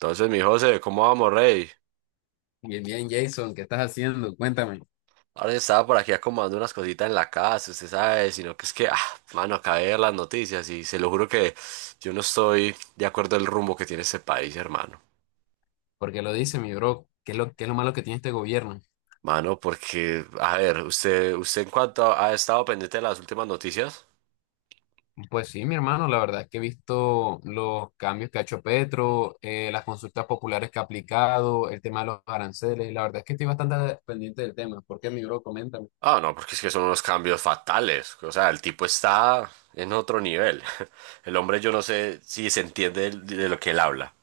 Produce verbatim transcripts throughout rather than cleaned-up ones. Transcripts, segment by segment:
Entonces, mi José, ¿cómo vamos, rey? Bien, bien, Jason, ¿qué estás haciendo? Cuéntame. Ahora estaba por aquí acomodando unas cositas en la casa, usted sabe, sino que es que, ah, mano, acabé de ver las noticias y se lo juro que yo no estoy de acuerdo el rumbo que tiene este país, hermano. Porque lo dice, mi bro? ¿Qué es lo, qué es lo malo que tiene este gobierno? Mano, porque, a ver, usted, usted en cuanto ha estado pendiente de las últimas noticias. Pues sí, mi hermano, la verdad es que he visto los cambios que ha hecho Petro, eh, las consultas populares que ha aplicado, el tema de los aranceles. La verdad es que estoy bastante pendiente del tema. ¿Por qué, mi bro? Coméntame. Ah, no, porque es que son unos cambios fatales. O sea, el tipo está en otro nivel. El hombre, yo no sé si se entiende de de lo que él habla.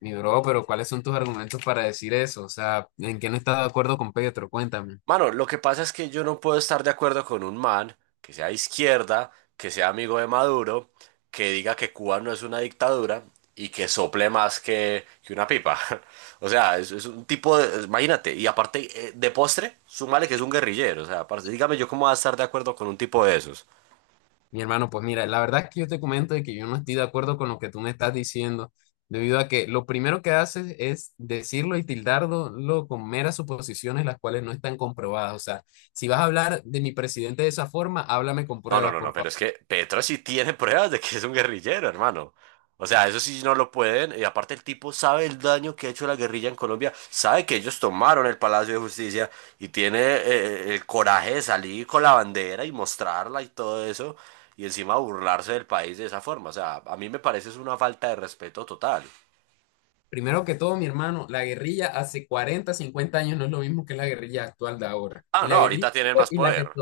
Mi bro, pero ¿cuáles son tus argumentos para decir eso? O sea, ¿en qué no estás de acuerdo con Petro? Cuéntame. Mano, lo que pasa es que yo no puedo estar de acuerdo con un man que sea de izquierda, que sea amigo de Maduro, que diga que Cuba no es una dictadura y que sople más que, que una pipa. O sea, es, es un tipo de... Imagínate, y aparte eh, de postre, súmale que es un guerrillero. O sea, parce, dígame yo cómo voy a estar de acuerdo con un tipo de esos. Mi hermano, pues mira, la verdad es que yo te comento de que yo no estoy de acuerdo con lo que tú me estás diciendo, debido a que lo primero que haces es decirlo y tildarlo con meras suposiciones las cuales no están comprobadas. O sea, si vas a hablar de mi presidente de esa forma, háblame con No, no, pruebas, no, no, por pero favor. es que Petro sí tiene pruebas de que es un guerrillero, hermano. O sea, eso sí no lo pueden. Y aparte el tipo sabe el daño que ha hecho la guerrilla en Colombia, sabe que ellos tomaron el Palacio de Justicia y tiene eh, eh, el coraje de salir con la bandera y mostrarla y todo eso, y encima burlarse del país de esa forma. O sea, a mí me parece es una falta de respeto total. Primero que todo, mi hermano, la guerrilla hace cuarenta, cincuenta años no es lo mismo que la guerrilla actual de ahora. Ah, Y no, la guerrilla ahorita tienen más y la que poder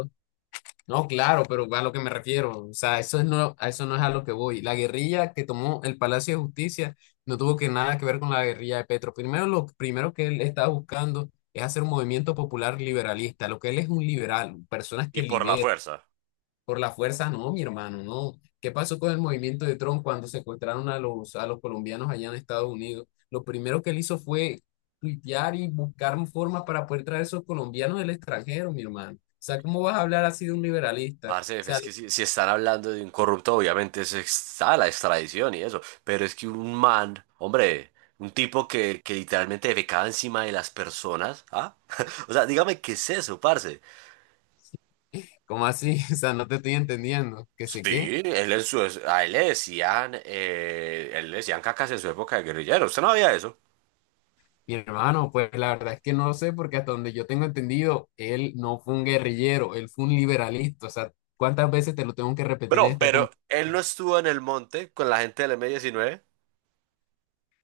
No, claro, pero a lo que me refiero, o sea, eso es no, a eso no es a lo que voy. La guerrilla que tomó el Palacio de Justicia no tuvo que nada que ver con la guerrilla de Petro. Primero, lo primero que él está buscando es hacer un movimiento popular liberalista. Lo que él es un liberal, personas y que por la liberan. fuerza. Por la fuerza, no, mi hermano, no. ¿Qué pasó con el movimiento de Trump cuando secuestraron a los, a los colombianos allá en Estados Unidos? Lo primero que él hizo fue tuitear y buscar formas para poder traer esos colombianos del extranjero, mi hermano. O sea, ¿cómo vas a hablar así de un liberalista? O Parce, es sea, que si, si están hablando de un corrupto, obviamente se está la extradición y eso, pero es que un man, hombre, un tipo que, que literalmente defecaba encima de las personas, ¿ah? O sea, dígame qué es eso, parce. ¿cómo así? O sea, no te estoy entendiendo. ¿Qué sé qué? Sí, él en su, a él le decían, eh, él le decían cacas en su época de guerrillero, usted no había eso. Mi hermano, pues la verdad es que no lo sé porque hasta donde yo tengo entendido, él no fue un guerrillero, él fue un liberalista. O sea, ¿cuántas veces te lo tengo que repetir en Bro, esta pero conversación? él no estuvo en el monte con la gente del m diecinueve.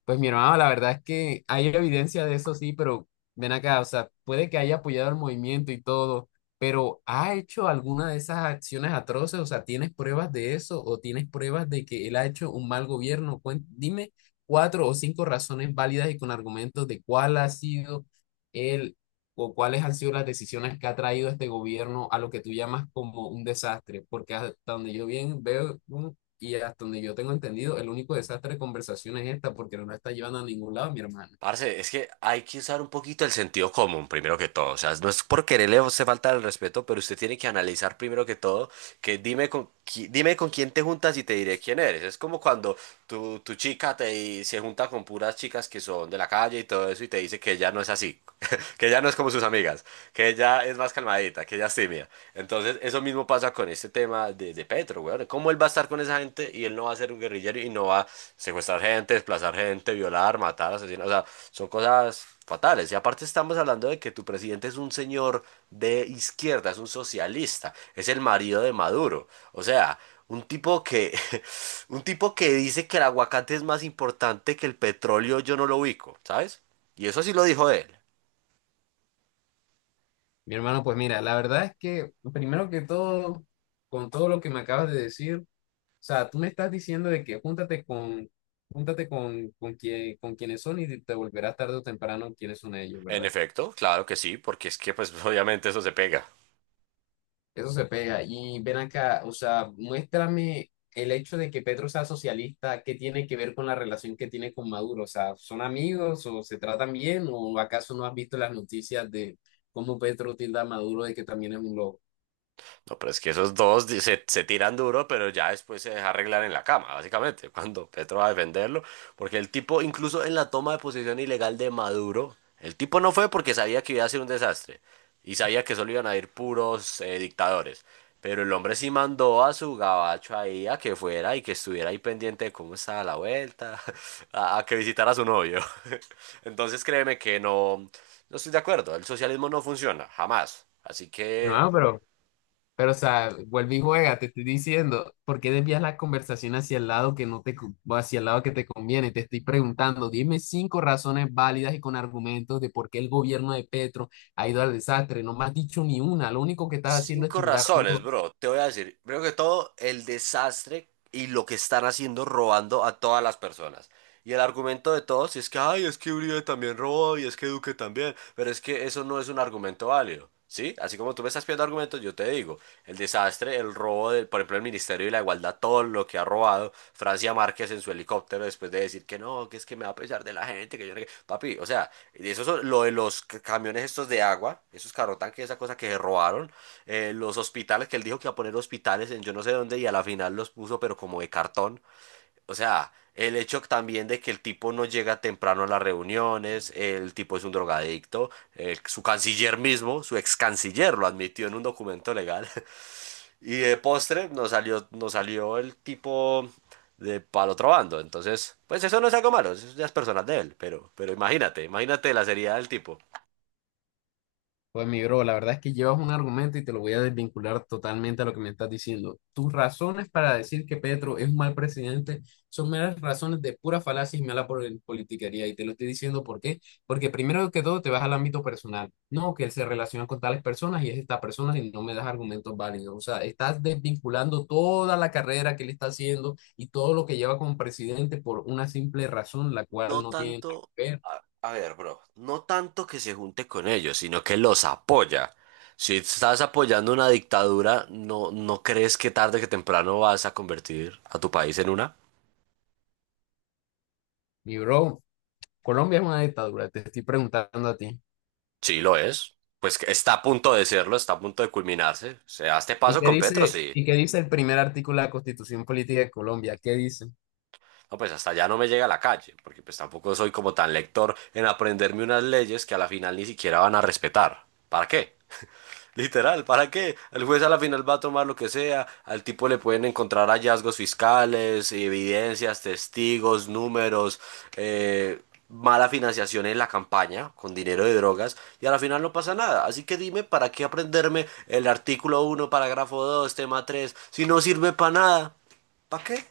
Pues mi hermano, la verdad es que hay evidencia de eso, sí, pero ven acá, o sea, puede que haya apoyado el movimiento y todo, pero ¿ha hecho alguna de esas acciones atroces? O sea, ¿tienes pruebas de eso o tienes pruebas de que él ha hecho un mal gobierno? Cuen- dime cuatro o cinco razones válidas y con argumentos de cuál ha sido él o cuáles han sido las decisiones que ha traído este gobierno a lo que tú llamas como un desastre, porque hasta donde yo bien veo, y hasta donde yo tengo entendido, el único desastre de conversación es esta porque no la está llevando a ningún lado mi hermano. Parce, es que hay que usar un poquito el sentido común, primero que todo. O sea, no es por quererle a usted falta el respeto, pero usted tiene que analizar primero que todo que dime con, qui- dime con quién te juntas y te diré quién eres. Es como cuando tu, tu chica te, se junta con puras chicas que son de la calle y todo eso y te dice que ella no es así. Que ya no es como sus amigas, que ella es más calmadita, que ella es tímida. Entonces, eso mismo pasa con este tema de, de Petro, weón. ¿Cómo él va a estar con esa gente y él no va a ser un guerrillero y no va a secuestrar gente, desplazar gente, violar, matar, asesinar? O sea, son cosas fatales. Y aparte estamos hablando de que tu presidente es un señor de izquierda, es un socialista, es el marido de Maduro. O sea, un tipo que, un tipo que dice que el aguacate es más importante que el petróleo, yo no lo ubico, ¿sabes? Y eso sí lo dijo él. Mi hermano, pues mira, la verdad es que primero que todo, con todo lo que me acabas de decir, o sea, tú me estás diciendo de que júntate con, júntate con, con, quien, con quienes son y te volverás tarde o temprano quienes son ellos, En ¿verdad? efecto, claro que sí, porque es que pues obviamente eso se pega. Eso se pega. Y ven acá, o sea, muéstrame el hecho de que Petro sea socialista, ¿qué tiene que ver con la relación que tiene con Maduro? O sea, ¿son amigos o se tratan bien? ¿O acaso no has visto las noticias de cómo Petro tilda a Maduro de que también es un loco? No, pero es que esos dos di- se, se tiran duro, pero ya después se deja arreglar en la cama, básicamente, cuando Petro va a defenderlo, porque el tipo, incluso en la toma de posesión ilegal de Maduro, el tipo no fue porque sabía que iba a ser un desastre y sabía que solo iban a ir puros eh, dictadores, pero el hombre sí mandó a su gabacho ahí a que fuera y que estuviera ahí pendiente de cómo estaba la vuelta, a, a que visitara a su novio. Entonces créeme que no, no estoy de acuerdo, el socialismo no funciona, jamás. Así Mi que... hermano, pero Pero, o sea, vuelve y juega, te estoy diciendo, ¿por qué desvías la conversación hacia el lado que no te, co- hacia el lado que te conviene? Te estoy preguntando, dime cinco razones válidas y con argumentos de por qué el gobierno de Petro ha ido al desastre. No me has dicho ni una, lo único que estás haciendo es Cinco tildar. razones, bro. Te voy a decir, primero que todo, el desastre y lo que están haciendo robando a todas las personas. Y el argumento de todos es que, ay, es que Uribe también robó y es que Duque también, pero es que eso no es un argumento válido, ¿sí? Así como tú me estás pidiendo argumentos, yo te digo, el desastre, el robo, del, por ejemplo, el Ministerio de la Igualdad, todo lo que ha robado Francia Márquez en su helicóptero después de decir que no, que es que me va a pesar de la gente, que yo no... sé qué. Papi, o sea, eso es lo de los camiones estos de agua, esos carro tanques, esa cosa que se robaron eh, los hospitales, que él dijo que iba a poner hospitales en yo no sé dónde y a la final los puso, pero como de cartón. O sea, el hecho también de que el tipo no llega temprano a las reuniones, el tipo es un drogadicto, eh, su canciller mismo, su ex canciller lo admitió en un documento legal. Y de postre nos salió, nos salió el tipo de para el otro bando. Entonces, pues eso no es algo malo, eso ya es personal de él, pero, pero imagínate, imagínate la seriedad del tipo. Pues mi bro, la verdad es que llevas un argumento y te lo voy a desvincular totalmente a lo que me estás diciendo. Tus razones para decir que Petro es un mal presidente son meras razones de pura falacia y mala por- politiquería. Y te lo estoy diciendo ¿por qué? Porque primero que todo te vas al ámbito personal. No, que él se relaciona con tales personas y es esta persona y no me das argumentos válidos. O sea, estás desvinculando toda la carrera que él está haciendo y todo lo que lleva como presidente por una simple razón, la cual No no tiene nada tanto, que ver. a, a ver, bro, no tanto que se junte con ellos, sino que los apoya. Si estás apoyando una dictadura, ¿no, no crees que tarde que temprano vas a convertir a tu país en una? Mi bro, Colombia es una dictadura, te estoy preguntando a ti. Sí, lo es. Pues que está a punto de serlo, está a punto de culminarse. O sea, este ¿Y paso qué con Petro, dice, sí. y qué dice el primer artículo de la Constitución Política de Colombia? ¿Qué dice? No, pues hasta allá no me llega a la calle, porque pues tampoco soy como tan lector en aprenderme unas leyes que a la final ni siquiera van a respetar. ¿Para qué? Literal, ¿para qué? El juez a la final va a tomar lo que sea, al tipo le pueden encontrar hallazgos fiscales, evidencias, testigos, números, eh, mala financiación en la campaña con dinero de drogas y a la final no pasa nada. Así que dime, ¿para qué aprenderme el artículo uno parágrafo dos tema tres si no sirve para nada? ¿Para qué?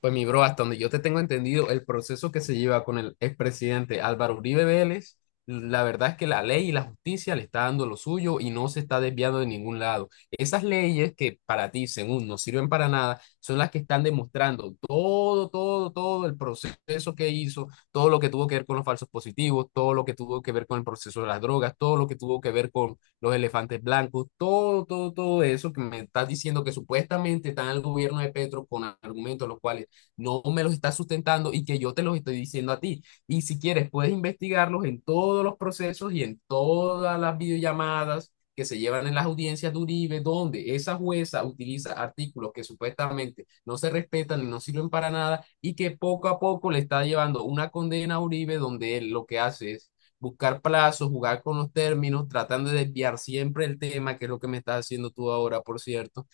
Pues mi bro, hasta donde yo te tengo entendido, el proceso que se lleva con el expresidente Álvaro Uribe Vélez, la verdad es que la ley y la justicia le está dando lo suyo y no se está desviando de ningún lado. Esas leyes que para ti, según, no sirven para nada, son las que están demostrando todo, todo, todo el proceso que hizo, todo lo que tuvo que ver con los falsos positivos, todo lo que tuvo que ver con el proceso de las drogas, todo lo que tuvo que ver con los elefantes blancos, todo, todo, todo eso que me estás diciendo que supuestamente está en el gobierno de Petro con argumentos los cuales no me los está sustentando y que yo te los estoy diciendo a ti. Y si quieres, puedes investigarlos en todos los procesos y en todas las videollamadas que se llevan en las audiencias de Uribe, donde esa jueza utiliza artículos que supuestamente no se respetan y no sirven para nada y que poco a poco le está llevando una condena a Uribe donde él lo que hace es buscar plazos, jugar con los términos, tratando de desviar siempre el tema, que es lo que me estás haciendo tú ahora, por cierto,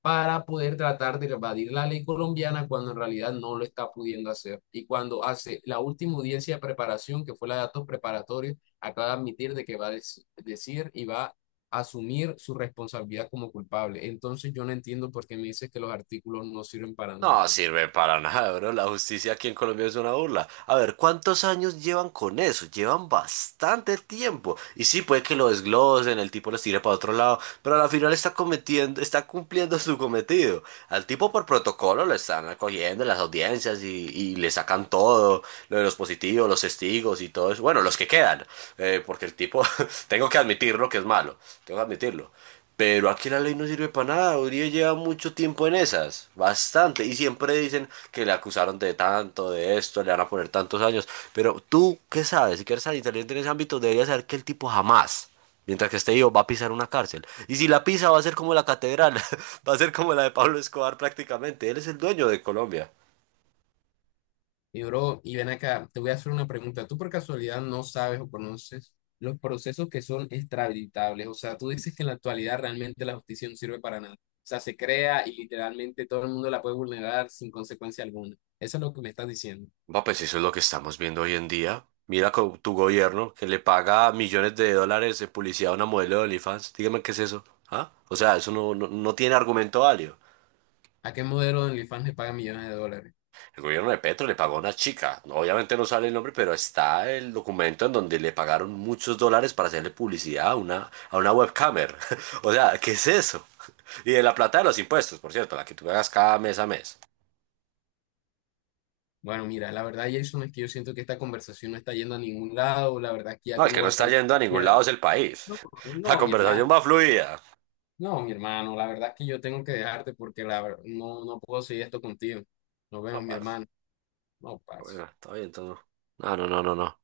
para poder tratar de evadir la ley colombiana cuando en realidad no lo está pudiendo hacer. Y cuando hace la última audiencia de preparación, que fue la de datos preparatorios, acaba de admitir de que va a dec- decir y va a asumir su responsabilidad como culpable. Entonces yo no entiendo por qué me dices que los artículos no sirven para nada. No sirve para nada, bro. La justicia aquí en Colombia es una burla. A ver, ¿cuántos años llevan con eso? Llevan bastante tiempo. Y sí, puede que lo desglosen, el tipo los tire para otro lado, pero al final está cometiendo, está cumpliendo su cometido. Al tipo por protocolo lo están acogiendo en las audiencias y, y le sacan todo, lo de los positivos, los testigos y todo eso. Bueno, los que quedan, eh, porque el tipo, tengo que admitirlo que es malo, tengo que admitirlo. Pero aquí la ley no sirve para nada. Uribe lleva mucho tiempo en esas, bastante. Y siempre dicen que le acusaron de tanto, de esto, le van a poner tantos años. Pero tú, ¿qué sabes? Si quieres ser inteligente en ese ámbito, deberías saber que el tipo jamás, mientras que esté vivo, va a pisar una cárcel. Y si la pisa, va a ser como la catedral, va a ser como la de Pablo Escobar prácticamente. Él es el dueño de Colombia. Y bro, y ven acá, te voy a hacer una pregunta. ¿Tú por casualidad no sabes o conoces los procesos que son extraditables? O sea, tú dices que en la actualidad realmente la justicia no sirve para nada. O sea, se crea y literalmente todo el mundo la puede vulnerar sin consecuencia alguna. Eso es lo que me estás diciendo. Va, pues eso es lo que estamos viendo hoy en día. Mira con tu gobierno que le paga millones de dólares de publicidad a una modelo de OnlyFans. Dígame qué es eso. ¿Ah? O sea, eso no, no, no tiene argumento válido. ¿A qué modelo de OnlyFans le pagan millones de dólares? El gobierno de Petro le pagó a una chica. Obviamente no sale el nombre, pero está el documento en donde le pagaron muchos dólares para hacerle publicidad a una, a una webcamer. O sea, ¿qué es eso? Y de la plata de los impuestos, por cierto, la que tú pagas cada mes a mes. Bueno, mira, la verdad, Jason, es que yo siento que esta conversación no está yendo a ningún lado. La verdad es que ya No, el tengo que no está bastante... yendo a ningún ya- lado es el No, país. La no, mi hermano. conversación va fluida. No, mi hermano, la verdad es que yo tengo que dejarte porque la, ver- no, no puedo seguir esto contigo. Nos vemos, No, mi parce. hermano. No, pasa. Bueno, está bien todo. No, ah, no, no, no, no.